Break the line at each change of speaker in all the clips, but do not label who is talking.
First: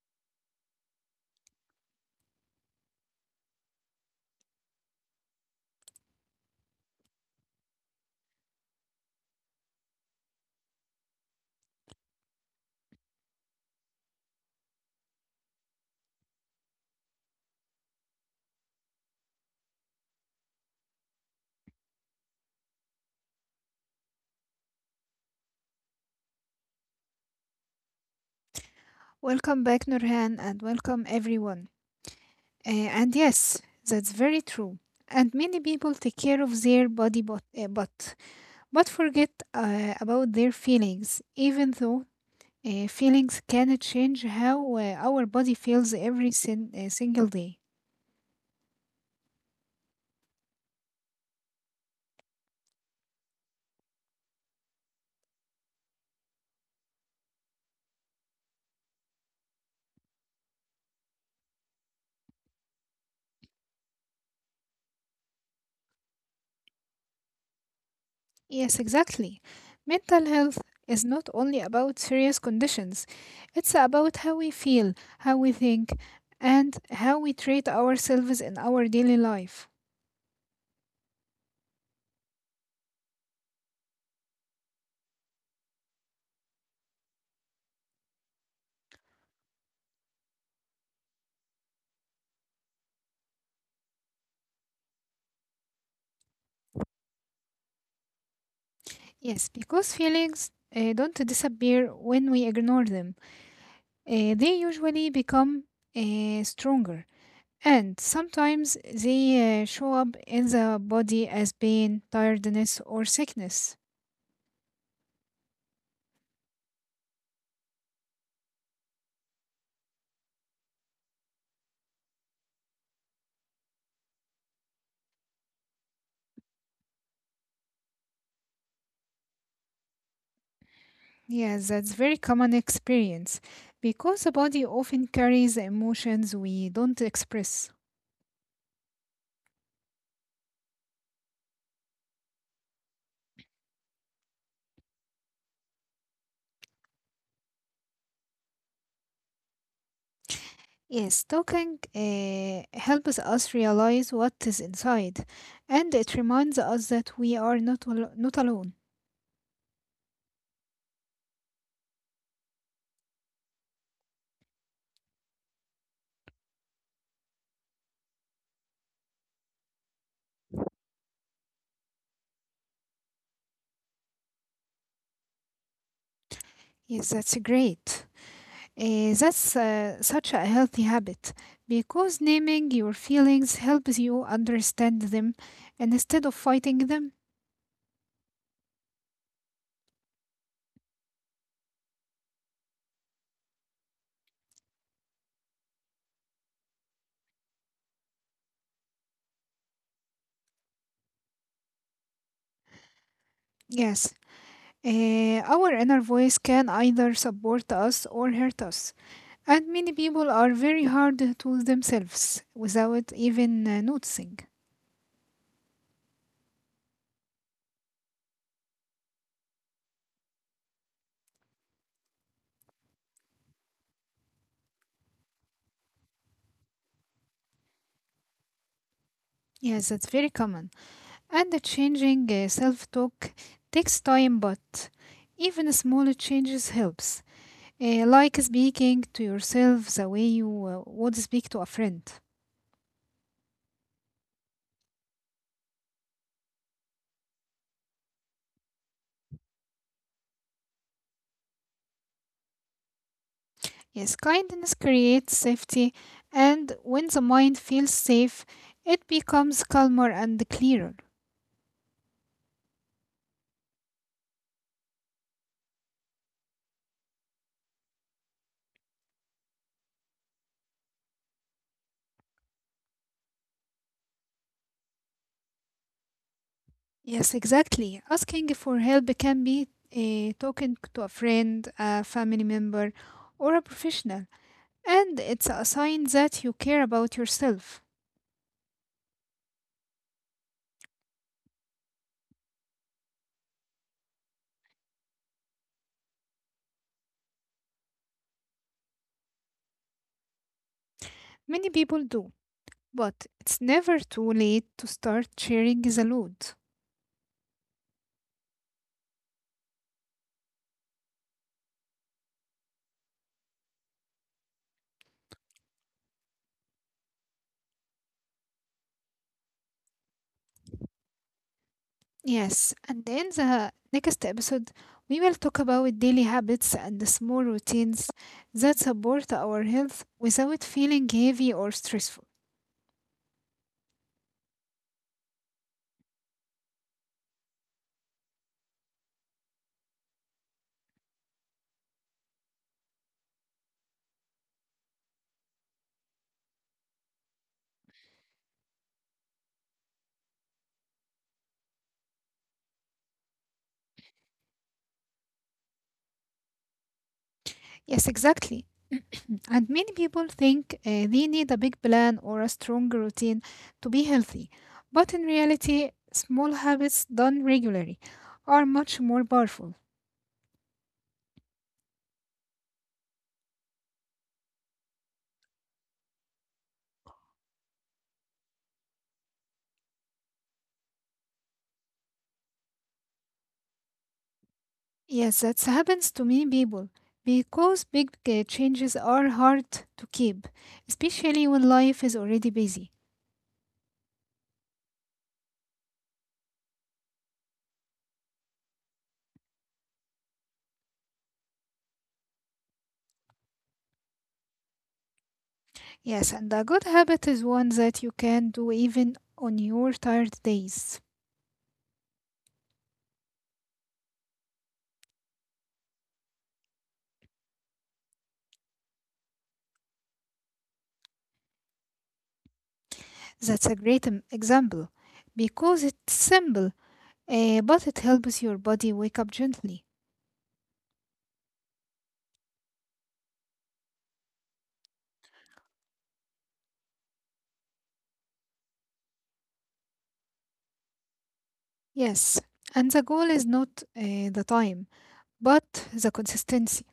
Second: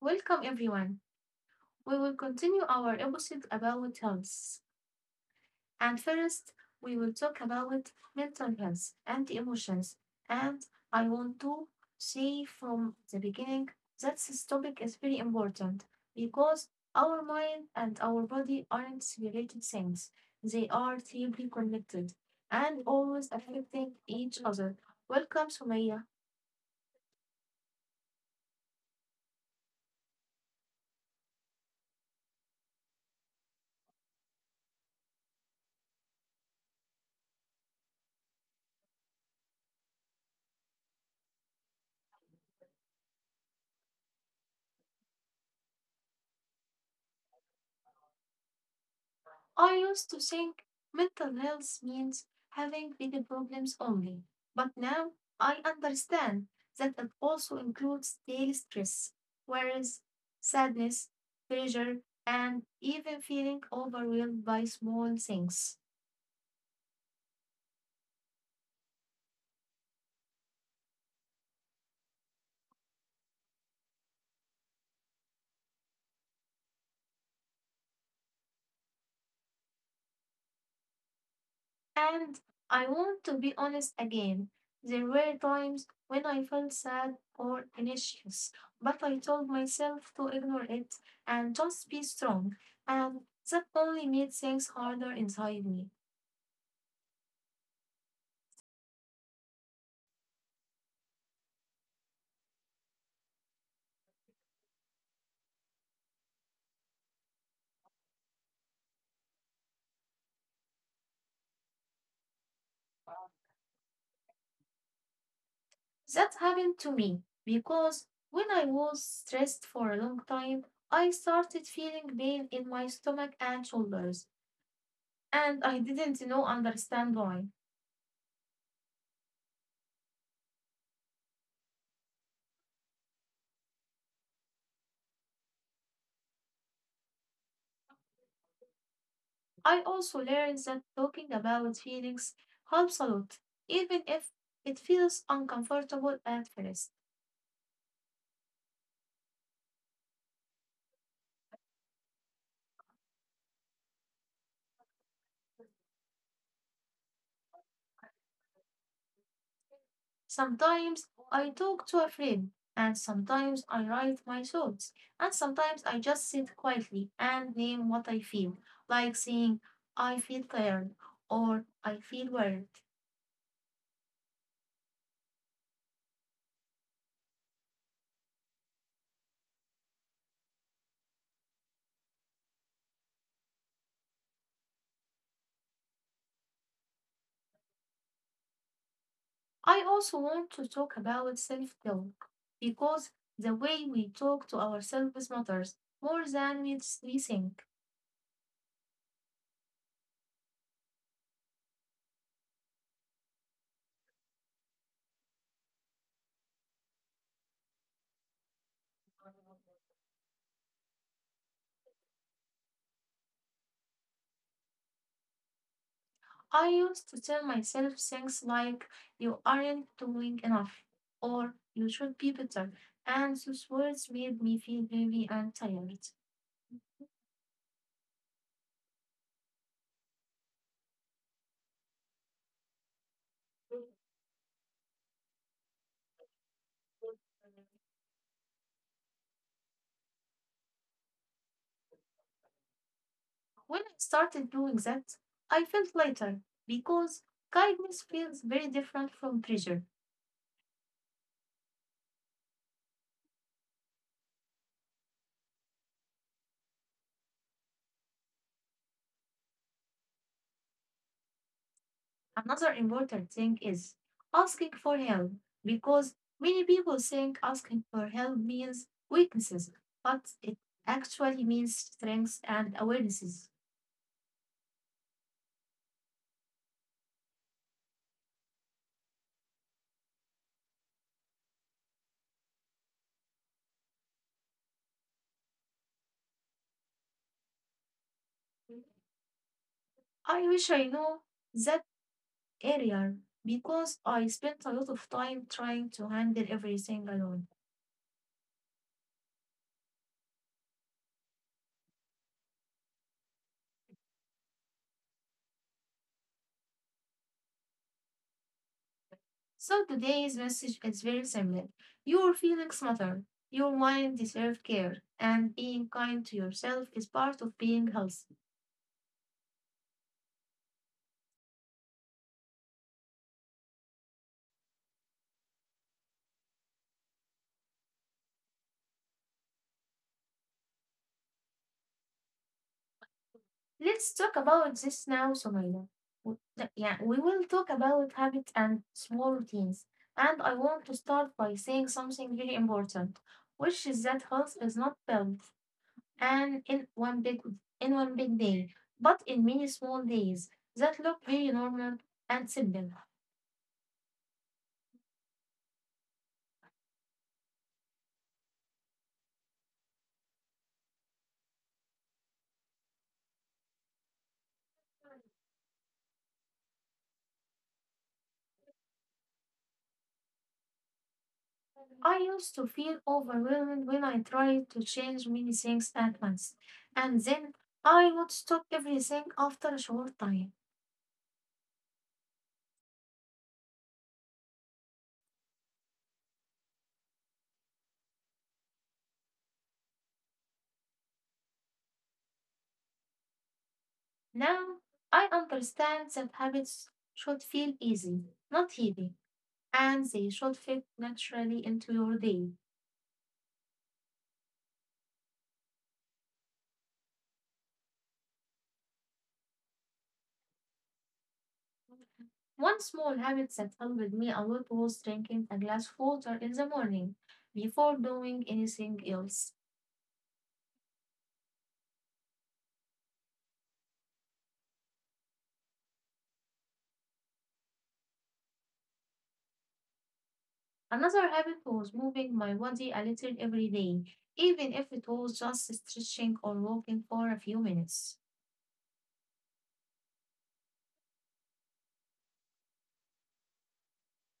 Welcome everyone. We will continue our episode about health. And first, we will talk about mental health and emotions. And I want to say from the beginning that this topic is very important because our mind and our body aren't separated things. They are deeply connected and always affecting each other. Welcome, Sumaya.
Welcome back, Nurhan, and welcome everyone. Uh, and yes, that's very true. And many people take care of their body, but forget about their feelings, even though feelings can change how our body feels single day.
I used to think mental health means having big problems only, but now I understand that it also includes daily stress, worries, sadness, pressure, and even feeling overwhelmed by small things.
Yes, exactly. Mental health is not only about serious conditions, it's about how we feel, how we think, and how we treat ourselves in our daily life.
And I want to be honest again. There were times when I felt sad or anxious, but I told myself to ignore it and just be strong. And that only made things harder inside me.
Yes, because feelings don't disappear when we ignore them. They usually become stronger. And sometimes they show up in the body as pain, tiredness, or sickness.
That happened to me because when I was stressed for a long time, I started feeling pain in my stomach and shoulders, and I didn't know understand why.
Yes, that's very common experience because the body often carries emotions we don't express.
I also learned that talking about feelings helps a lot, even if it feels uncomfortable at first.
Yes, talking helps us realize what is inside, and it reminds us that we are not alone.
Sometimes I talk to a friend, and sometimes I write my thoughts, and sometimes I just sit quietly and name what I feel, like saying, I feel tired or I feel worried.
Yes, that's great. That's such a healthy habit because naming your feelings helps you understand them and instead of fighting them.
I also want to talk about self talk because the way we talk to ourselves matters more than we think.
Yes, our inner voice can either support us or hurt us, and many people are very hard to themselves without even noticing.
I used to tell myself things like, you aren't doing enough, or you should be better. And those words made me feel heavy and tired.
Yes, that's very common. And the changing self talk takes time, but even small changes helps. Like speaking to yourself the way you would speak to a friend.
When I started doing that, I felt lighter because kindness feels very different from pressure.
Yes, kindness creates safety, and when the mind feels safe, it becomes calmer and clearer.
Another important thing is asking for help because many people think asking for help means weaknesses, but it actually means strengths and awarenesses.
Yes, exactly. Asking for help can be talking to a friend, a family member, or a professional, and it's a sign that you care about yourself.
I wish I know that area because I spent a lot of time trying to handle everything alone.
Many people do, but it's never too late to start sharing the load.
So today's message is very simple: your feelings matter. Your mind deserves care, and being kind to yourself is part of being healthy.
Yes, and in the next episode, we will talk about daily habits and the small routines that support our health without feeling heavy or stressful.
Let's talk about this now, Somalia. Yeah, we will talk about habits and small routines. And I want to start by saying something very important, which is that health is not built and in one big day, but in many small days that look very normal and simple.
Yes, exactly. And many people think they need a big plan or a strong routine to be healthy. But in reality, small habits done regularly are much more powerful.
I used to feel overwhelmed when I tried to change many things at once, and then I would stop everything after a short time.
Yes, that happens to many people because big changes are hard to keep, especially when life is already busy.
Now I understand that habits should feel easy, not heavy, and they should fit naturally into your day.
Yes, and a good habit is one that you can do even on your tired days.
One small habit that helped me a lot was drinking a glass of water in the morning before doing anything else.
That's a great example because it's simple, but it helps your body wake up gently.
Another habit was moving my body a little every day, even if it was just stretching or walking for a few minutes.
Yes, and the goal is not the time, but the consistency.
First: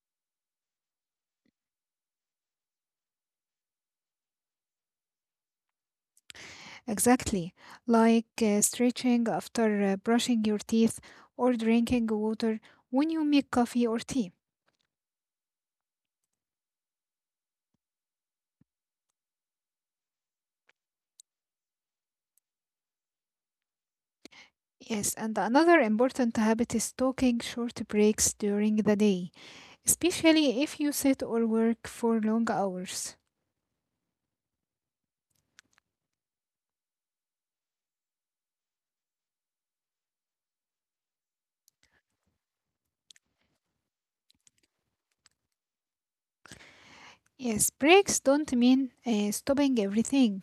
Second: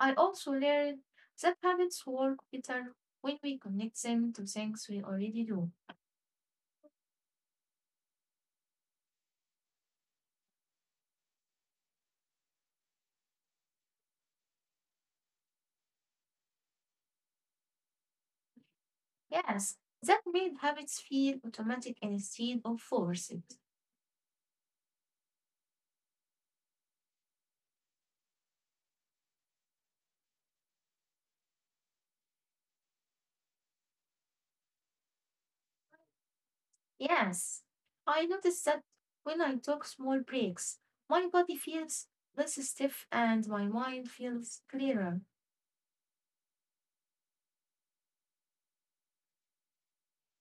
I also learned that habits work better when we connect them to things we already do.
Exactly, like stretching after brushing your teeth or drinking water when you make coffee or tea.
Yes, that made habits feel automatic instead of forced.
Yes, and another important habit is taking short breaks during the day, especially if you sit or work for long hours.
Yes, I noticed that when I took small breaks, my body feels less stiff and my mind feels clearer.
Yes, breaks don't mean stopping everything.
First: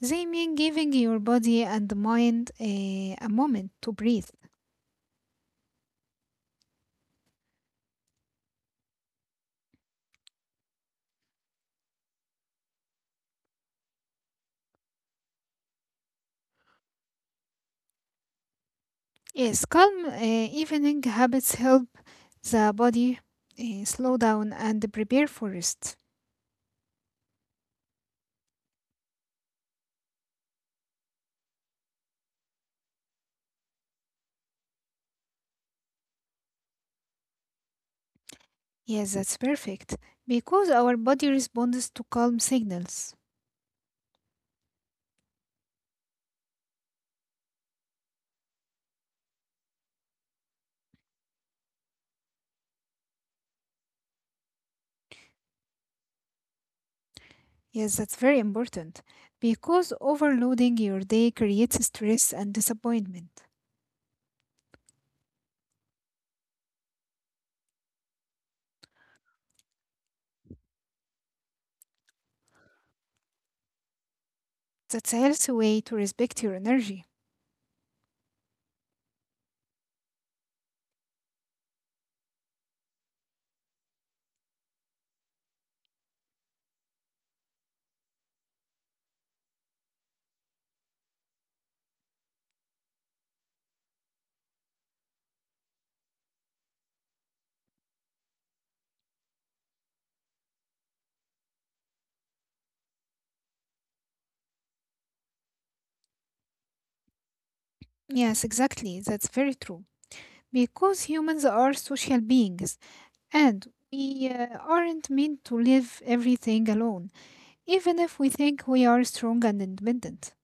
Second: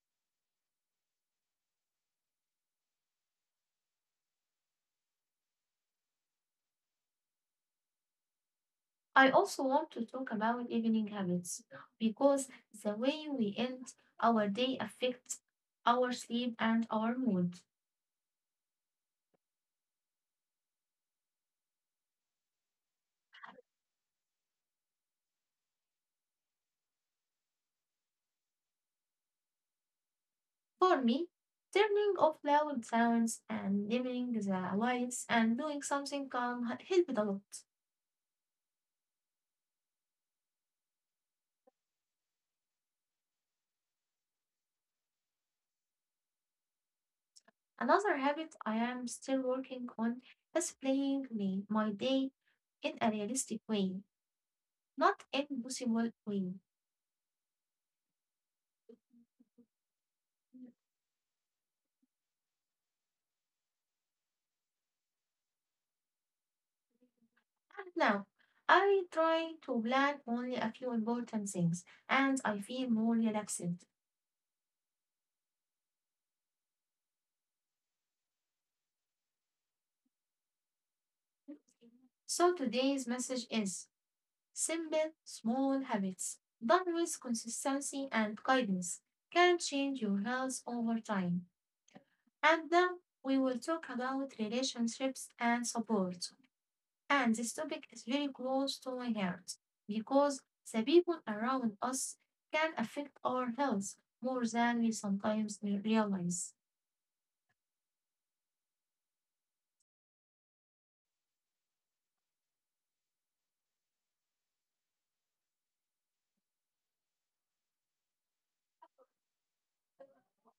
They mean giving your body and mind a moment to breathe.
I also want to talk about evening habits because the way we end our day affects our sleep and our mood.
Yes, calm evening habits help the body slow down and prepare for rest.
For me, turning off loud sounds and dimming the lights and doing something calm helped a lot.
Yes, that's perfect, because our body responds to calm signals.
Another habit I am still working on is playing me my day in a realistic way, not impossible way.
Yes, that's very important, because overloading your day creates stress and disappointment.
And now I try to plan only a few important things and I feel more relaxed.
That's a healthy way to respect your energy.
So today's message is simple, small habits done with consistency and guidance can change your health over time. And now we will talk about relationships and support. And this topic is very close to my heart because the people around us can affect our health more than we sometimes realize.
Yes, exactly. That's very true, because humans are social beings and we aren't meant to live everything alone, even if we think we are strong and independent.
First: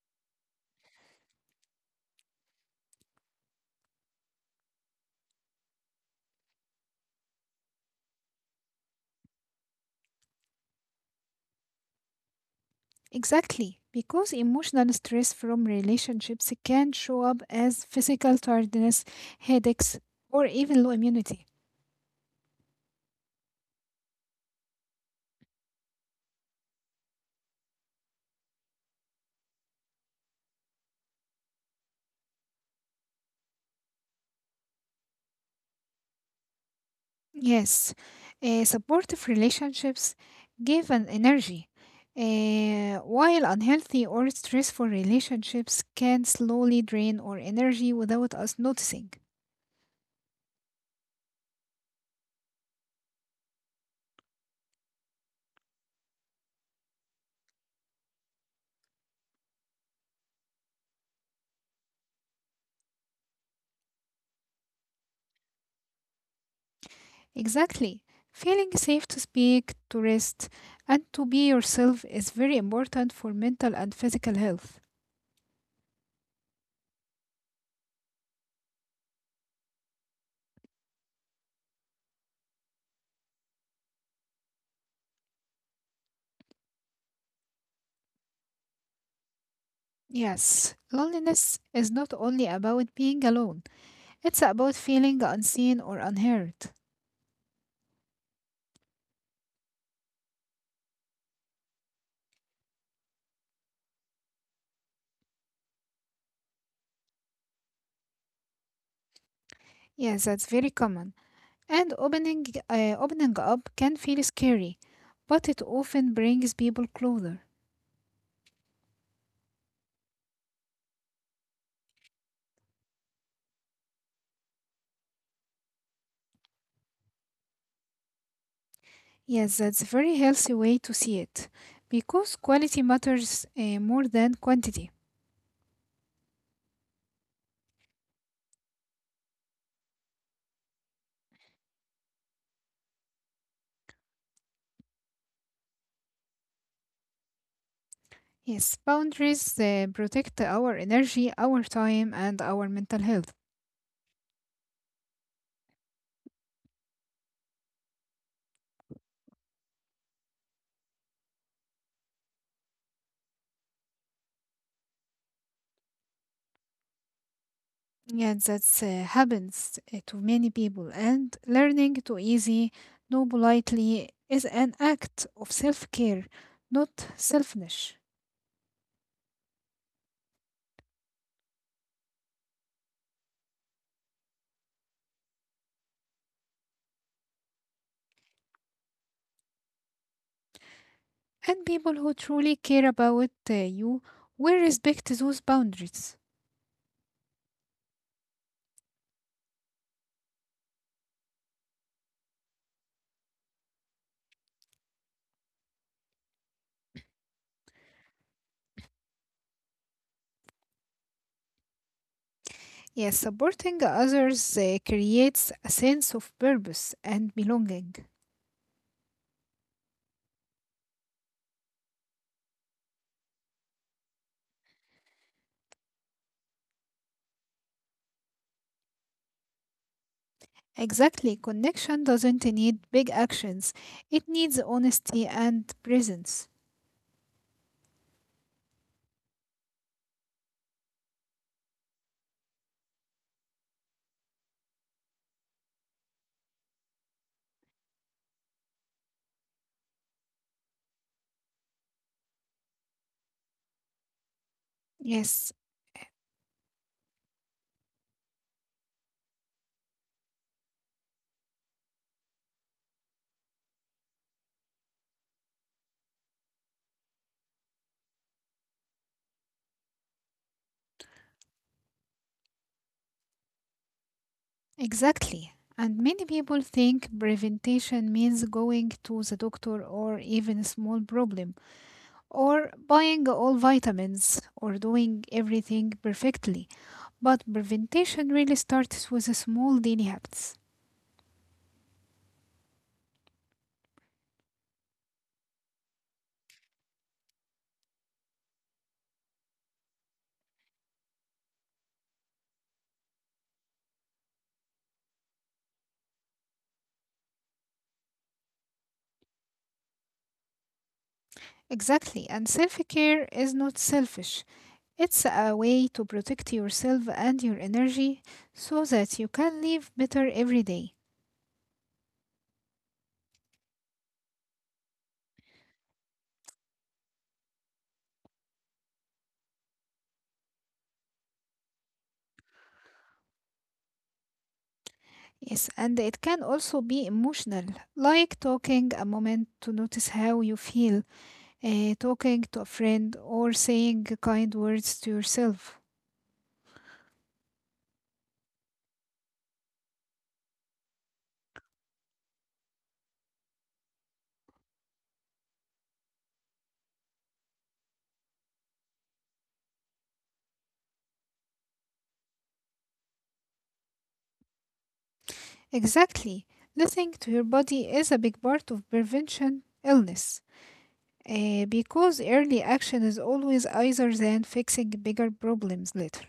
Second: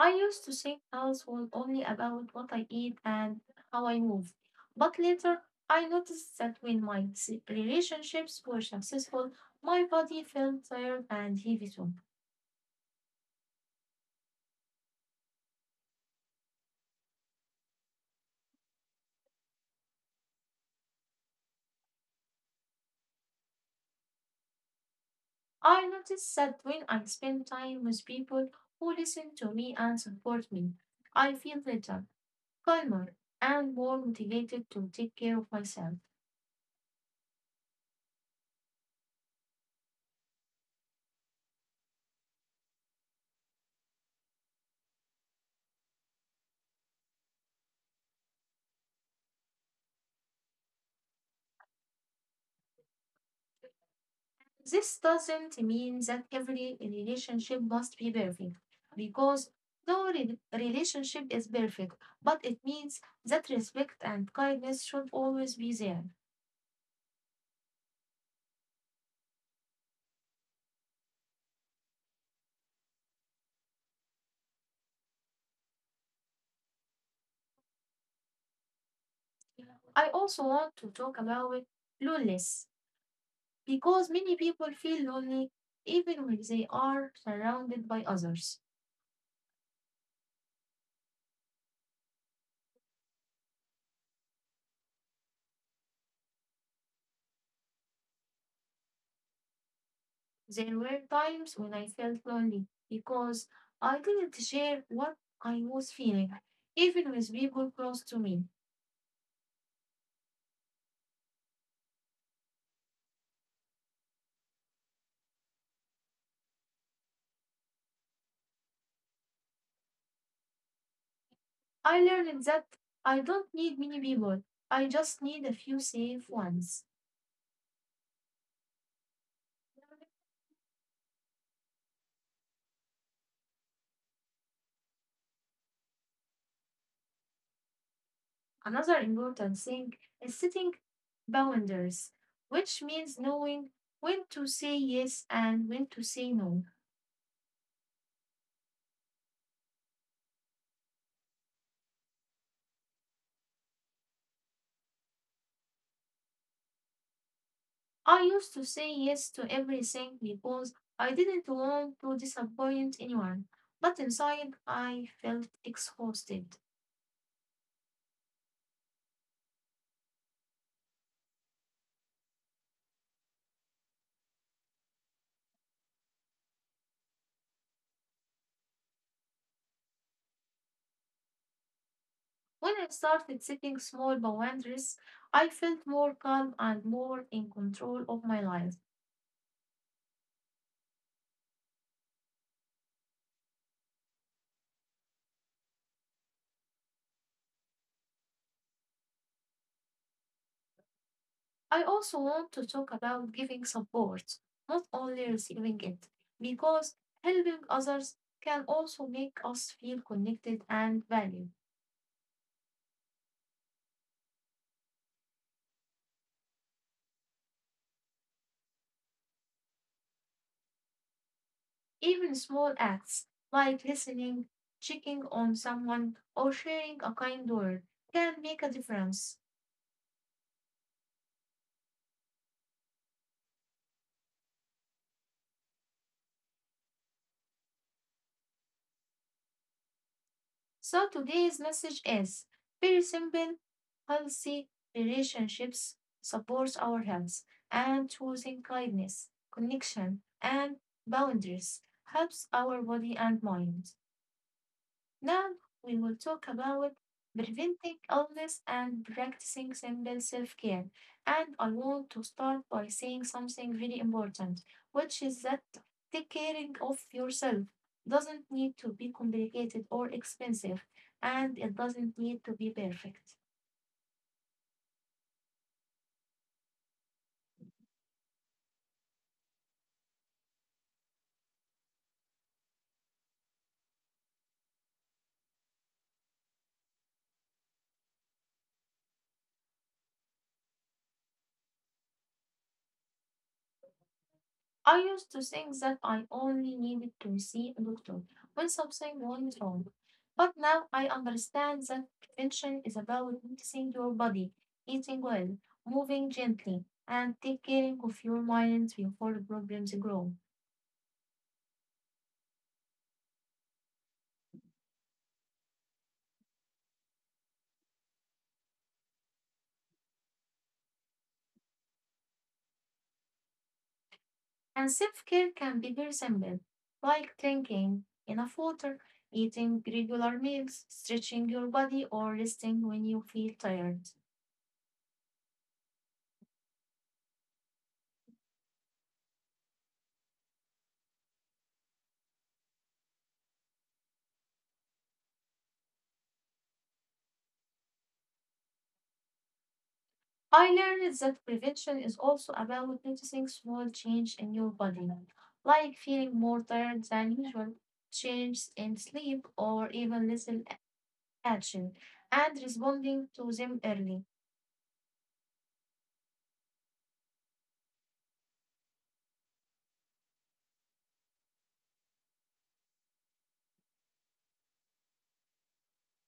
I used to think health was only about what I eat and how I move. But later, I noticed that when my relationships were successful, my body felt tired and heavy too.
Exactly, because emotional stress from relationships can show up as physical tiredness, headaches, or even low immunity.
I noticed that when I spend time with people who listen to me and support me, I feel better, calmer and more motivated to take care of myself.
Yes, supportive relationships give an energy, while unhealthy or stressful relationships can slowly drain our energy without us noticing.
This doesn't mean that every relationship must be perfect, because no relationship is perfect, but it means that respect and kindness should always be there.
Exactly. Feeling safe to speak, to rest, and to be yourself is very important for mental and physical health.
I also want to talk about loneliness because many people feel lonely even when they are surrounded by others.
Yes, loneliness is not only about being alone, it's about feeling unseen or unheard.
There were times when I felt lonely because I didn't share what I was feeling, even with people close to me.
Yes, that's very common. And opening up can feel scary, but it often brings people closer.
I learned that I don't need many people, I just need a few safe ones.
Yes, that's a very healthy way to see it, because quality matters more than quantity.
Another important thing is setting boundaries, which means knowing when to say yes and when to say no.
Yes, boundaries protect our energy, our time, and our mental health.
I used to say yes to everything because I didn't want to disappoint anyone, but inside I felt exhausted.
Yeah, that's happens to many people, and learning to easy, no politely is an act of self care, not selfishness.
When I started setting small boundaries, I felt more calm and more in control of my life.
And people who truly care about you will respect those boundaries.
I also want to talk about giving support, not only receiving it, because helping others can also make us feel connected and valued.
Yes, supporting others creates a sense of purpose and belonging.
Even small acts like listening, checking on someone, or sharing a kind word can make a difference.
Exactly, connection doesn't need big actions, it needs honesty and presence.
So today's message is very simple: healthy relationships supports our health and choosing kindness, connection, and boundaries helps our body and mind.
Yes,
Now we will talk about preventing illness and practicing simple self care. And I want to start by saying something very important, which is that take caring of yourself doesn't need to be complicated or expensive, and it doesn't need to be perfect.
exactly. And many people think prevention means going to the doctor or even a small problem, or buying all vitamins, or doing everything perfectly. But prevention really starts with small daily habits.
I used to think that I only needed to see a doctor when something went wrong. But now I understand that prevention is about noticing your body, eating well, moving gently, and taking care of your mind before problems grow.
Exactly. And self care is not selfish, it's a way to protect yourself and your energy so that you can live better every day.
And self care can be very simple, like drinking enough water, eating regular meals, stretching your body, or resting when you feel tired.
Yes, and it can also be emotional, like talking a moment to notice how you feel, talking to a friend, or saying kind words to yourself.
I learned that prevention is also about noticing small change in your body, like feeling more tired than usual, change in sleep, or even little action and responding to them early.
Exactly. Listening to your body is a big part of prevention illness, because early action is always easier than fixing bigger problems later.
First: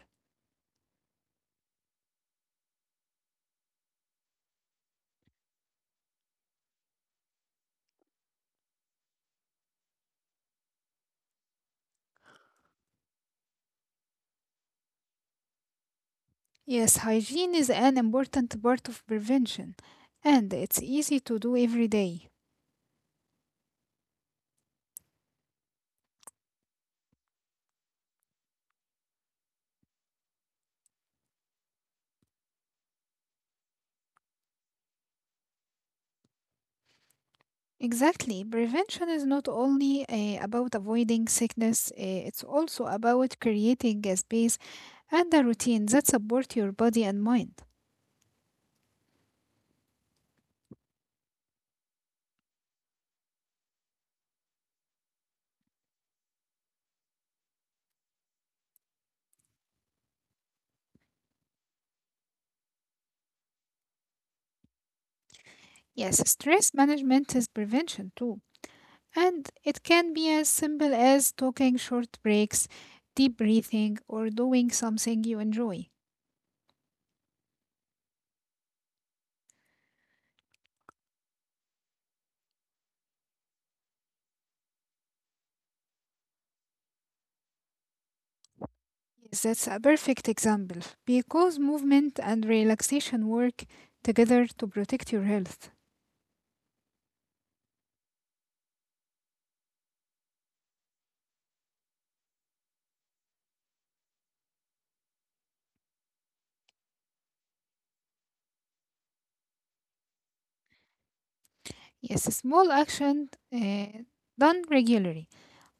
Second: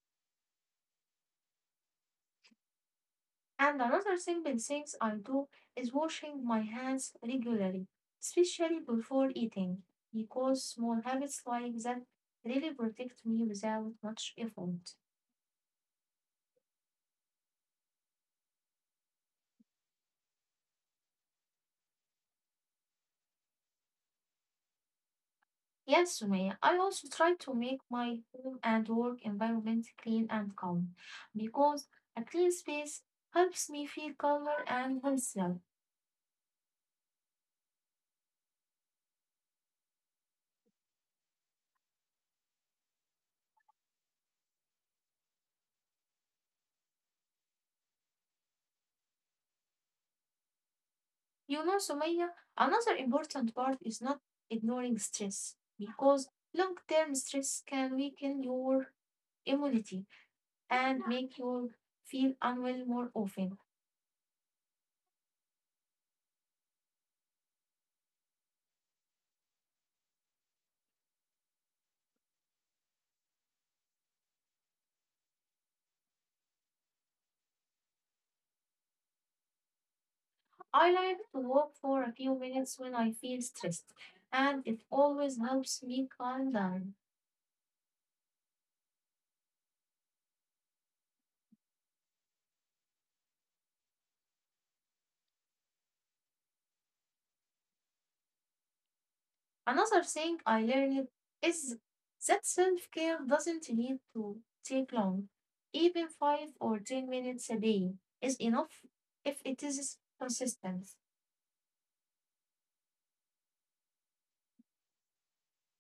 And another simple things I do is washing my hands regularly, especially before eating, because small habits like that really protect me without much effort.
Yes, hygiene is an important part of prevention, and it's easy to do every day.
Yes, Sumaya, I also try to make my home and work environment clean and calm, because a clean space helps me feel calmer and healthier.
Exactly. Prevention is not only about avoiding sickness, it's also about creating a space and a routine that support your body and mind.
You know, Sumaya, another important part is not ignoring stress because long term stress can weaken your immunity and make you feel unwell more often.
Yes, stress management is prevention too. And it can be as simple as taking short breaks, deep breathing, or doing something you enjoy.
I like to walk for a few minutes when I feel stressed, and it always helps me calm down.
Yes, that's a perfect example because movement and relaxation work together to protect your health.
Another thing I learned is that self care doesn't need to take long. Even 5 or 10 minutes a day is enough if it is consistent.
Yes, small actions done regularly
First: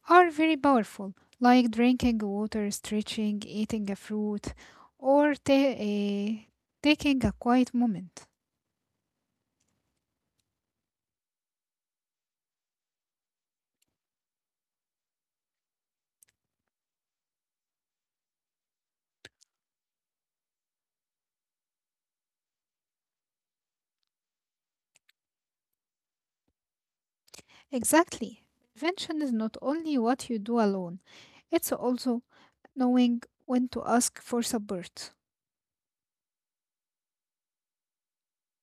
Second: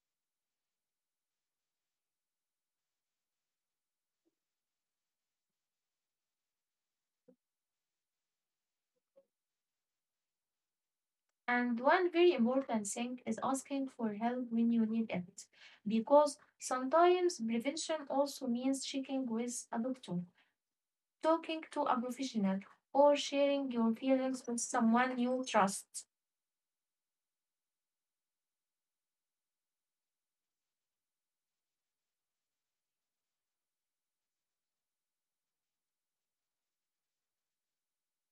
are very powerful, like drinking water, stretching, eating a fruit, or taking a quiet moment.
And one very important thing is asking for help when you need it, because sometimes prevention also means checking with a doctor, talking to a professional, or sharing your feelings with someone you trust.
Exactly. Prevention is not only what you do alone, it's also knowing when to ask for support.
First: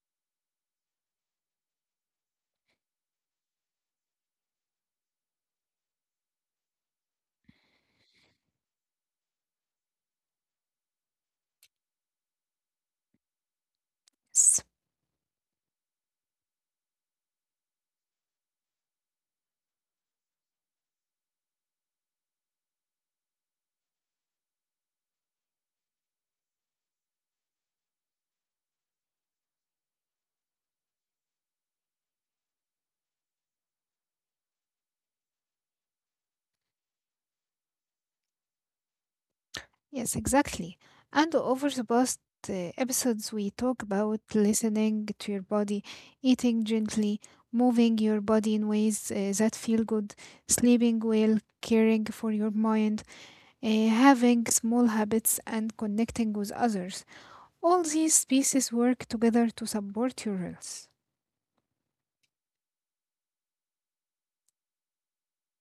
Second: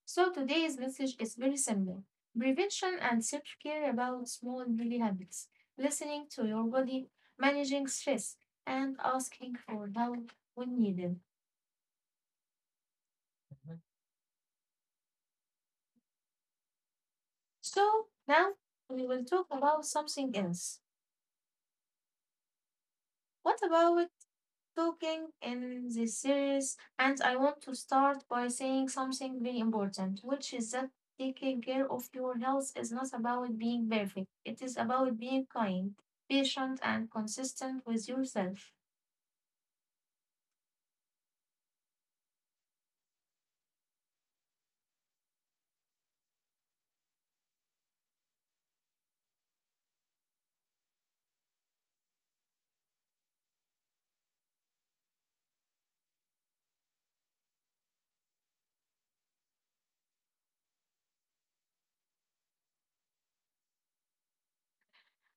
So today's message is very simple: prevention and self care about small daily habits, listening to your body, managing stress, and asking for help when needed.
Yes,
So now we will talk about something else. What about talking in this series? And I want to start by saying something very important, which is that taking care of your health is not about being perfect. It is about being kind, patient, and consistent with yourself.
yes, exactly. And over the past episodes, we talk about listening to your body, eating gently, moving your body in ways that feel good, sleeping well, caring for your mind, having small habits, and connecting with others. All these pieces work together to support your health.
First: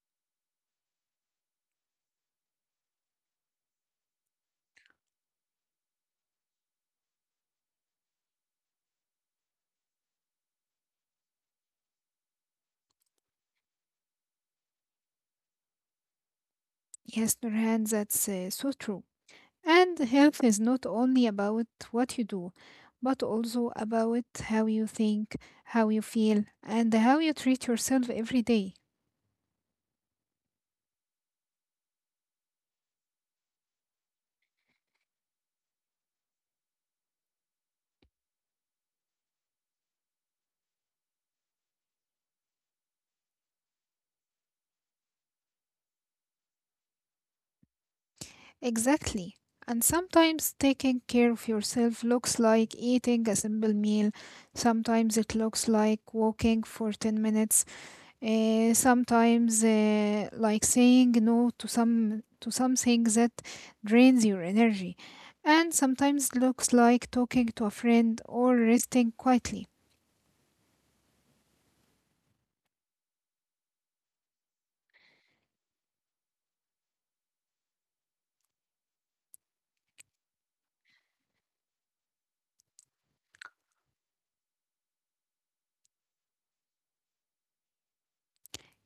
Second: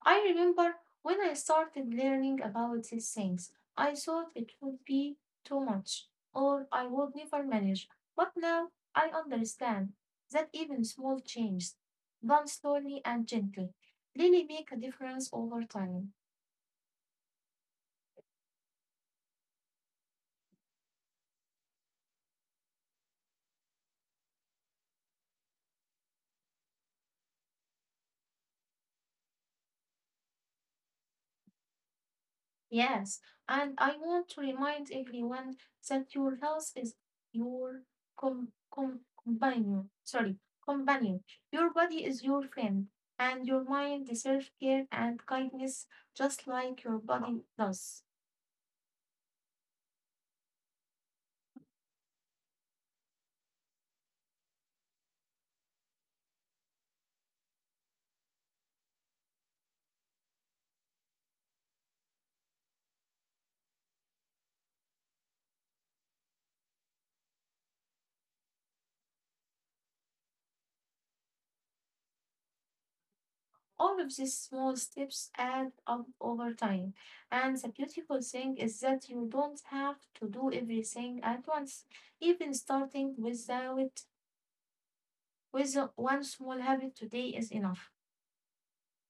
I remember when I started learning about these things, I thought it would be too much, or I would never manage. But now I understand that even small changes, done slowly and gently, really make a difference over time.
Yes, Nurhan, that's so true. And health is not only about what you do, but also about how you think, how you feel, and how you treat yourself every day.
Yes, and I want to remind everyone that your health is your com- companion. Sorry, companion. Your body is your friend, and your mind deserves care and kindness just like your body does.
Exactly. And sometimes taking care of yourself looks like eating a simple meal. Sometimes it looks like walking for 10 minutes. Sometimes like saying no to something that drains your energy. And sometimes looks like talking to a friend or resting quietly.
All of these small steps add up over time. And the beautiful thing is that you don't have to do everything at once. Even starting with one small habit today is enough.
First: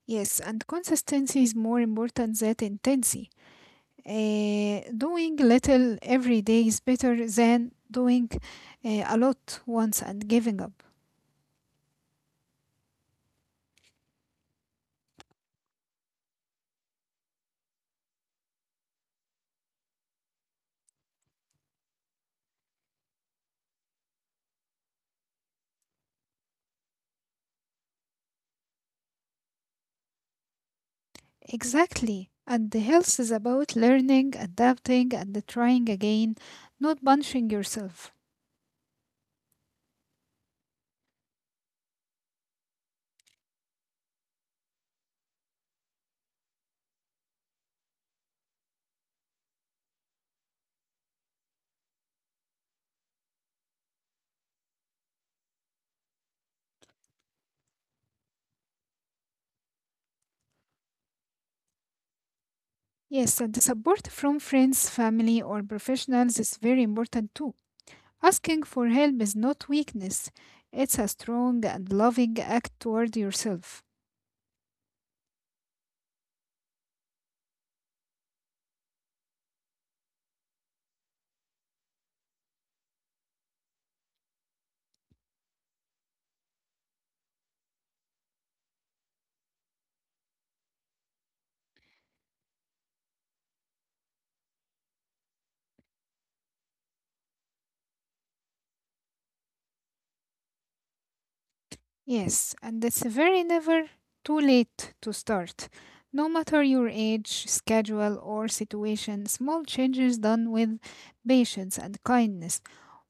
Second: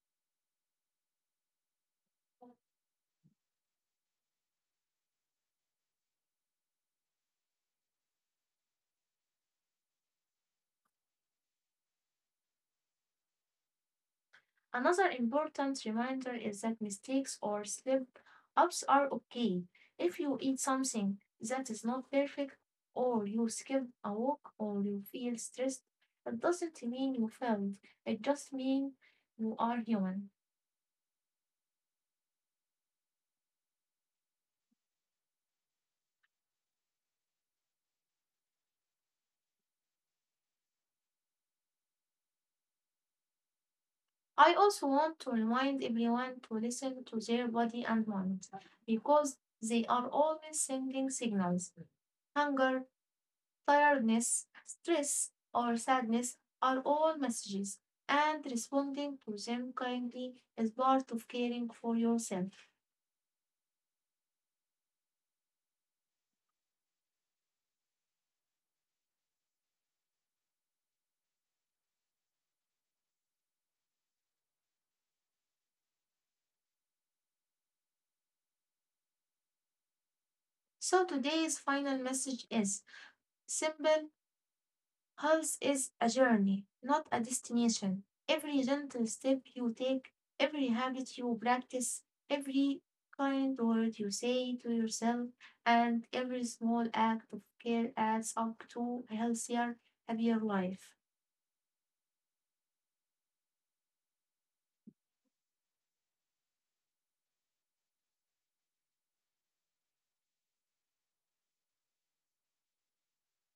Yes, and consistency is more important than intensity. Doing little every day is better than doing a lot once and giving up.
Another important reminder is that mistakes or slip ups are okay. If you eat something that is not perfect, or you skip a walk, or you feel stressed, it doesn't mean you failed. It just means you are human.
Exactly. And the health is about learning, adapting, and trying again, not punishing yourself.
I also want to remind everyone to listen to their body and mind because they are always sending signals: hunger, tiredness, stress, or sadness are all messages, and responding to them kindly is part of caring for yourself.
Yes, and the support from friends, family, or professionals is very important too. Asking for help is not weakness, it's a strong and loving act toward yourself.
So, today's final message is simple: health is a journey, not a destination. Every gentle step you take, every habit you practice, every kind word you say to yourself, and every small act of care adds up to a healthier, happier life.
Yes, and it's very never too late to start. No matter your age, schedule, or situation, small changes done with patience and kindness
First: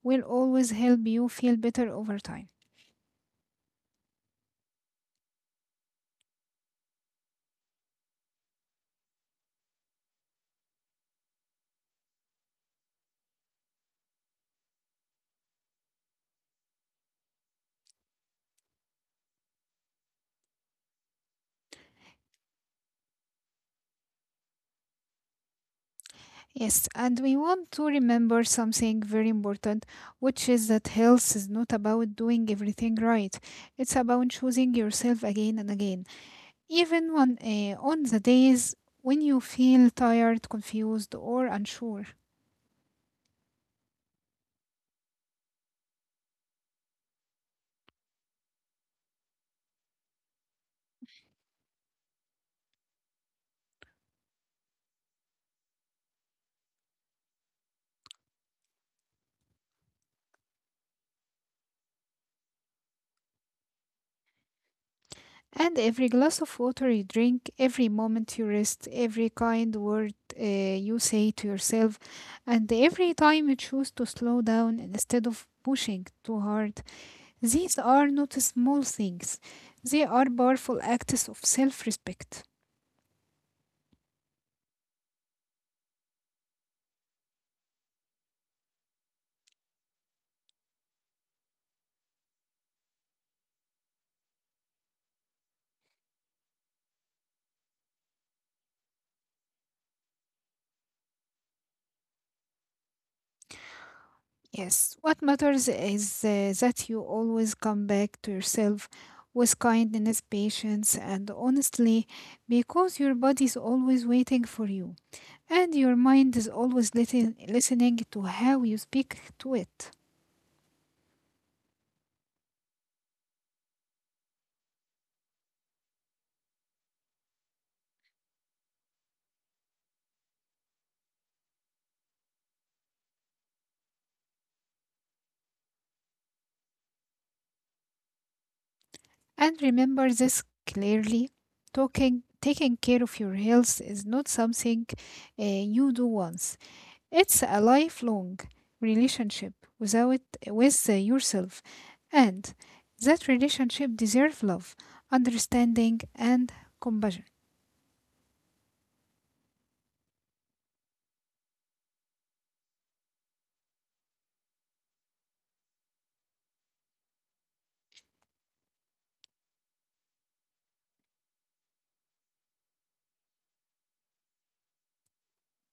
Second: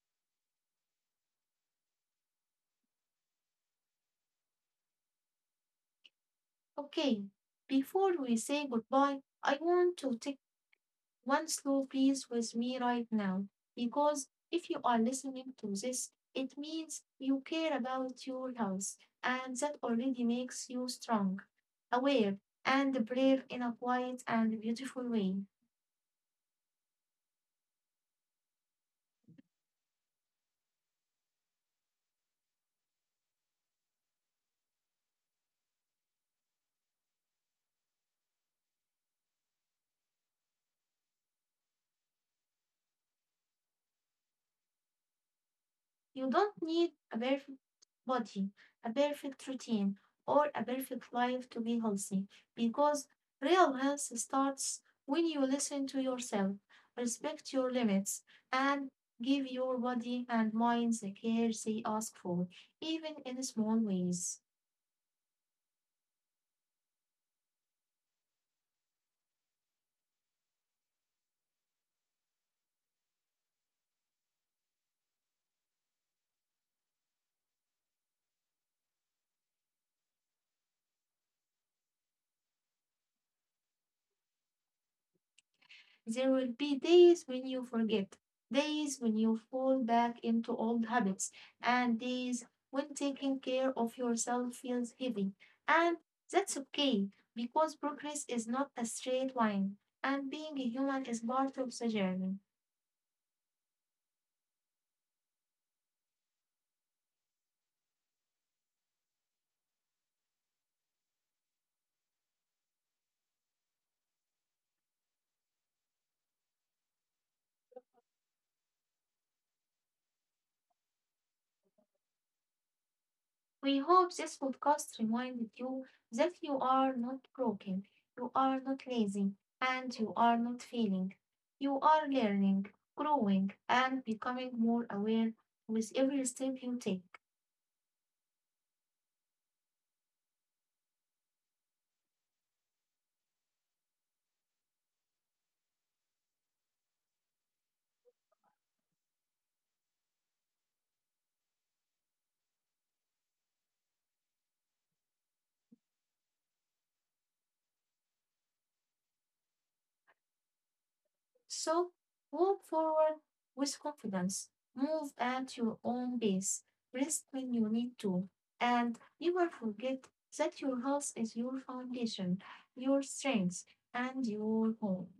will always help you feel better over time.
Okay, before we say goodbye, I want to take one slow piece with me right now because if you are listening to this, it means you care about your health and that already makes you strong, aware, and brave in a quiet and beautiful way.
Yes, and we want to remember something very important, which is that health is not about doing everything right. It's about choosing yourself again and again, even on the days when you feel tired, confused, or unsure.
You don't need a perfect body, a perfect routine, or a perfect life to be healthy because real health starts when you listen to yourself, respect your limits, and give your body and mind the care they ask for, even in small ways.
And every glass of water you drink, every moment you rest, every kind word you say to yourself, and every time you choose to slow down instead of pushing too hard, these are not small things. They are powerful acts of self respect.
There will be days when you forget, days when you fall back into old habits, and days when taking care of yourself feels heavy. And that's okay because progress is not a straight line, and being a human is part of the journey.
Yes, what matters is that you always come back to yourself with kindness, patience, and honestly, because your body is always waiting for you. And your mind is always listening to how you speak to it.
We hope this podcast reminded you that you are not broken, you are not lazy, and you are not failing. You are learning, growing, and becoming more aware with every step you take.
And remember this clearly, taking care of your health is not something you do once, it's a lifelong relationship without, with yourself. And that relationship deserves love, understanding, and compassion.
So, walk forward with confidence, move at your own pace, rest when you need to, and never forget that your health is your foundation, your strength, and your home.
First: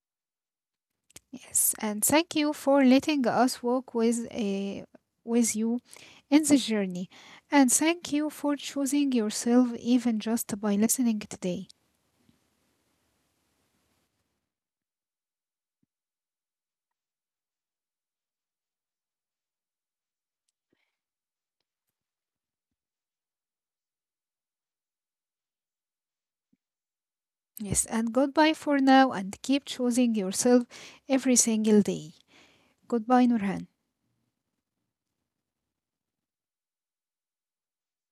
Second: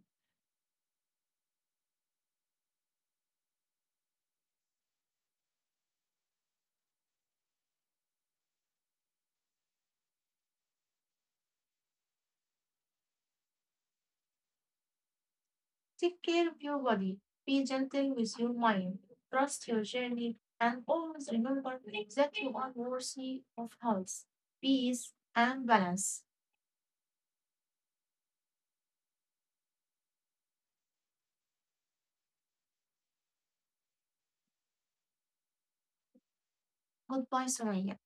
Yes, and thank you for letting us walk with a with you in the journey. And thank you for choosing yourself even just by listening today.
Take care of your body. Be gentle with your mind. Trust your journey and always remember that you are worthy of health, peace, and balance.
Yes, and goodbye for now, and keep choosing yourself every single day. Goodbye, Nurhan.
Goodbye, Sumaya.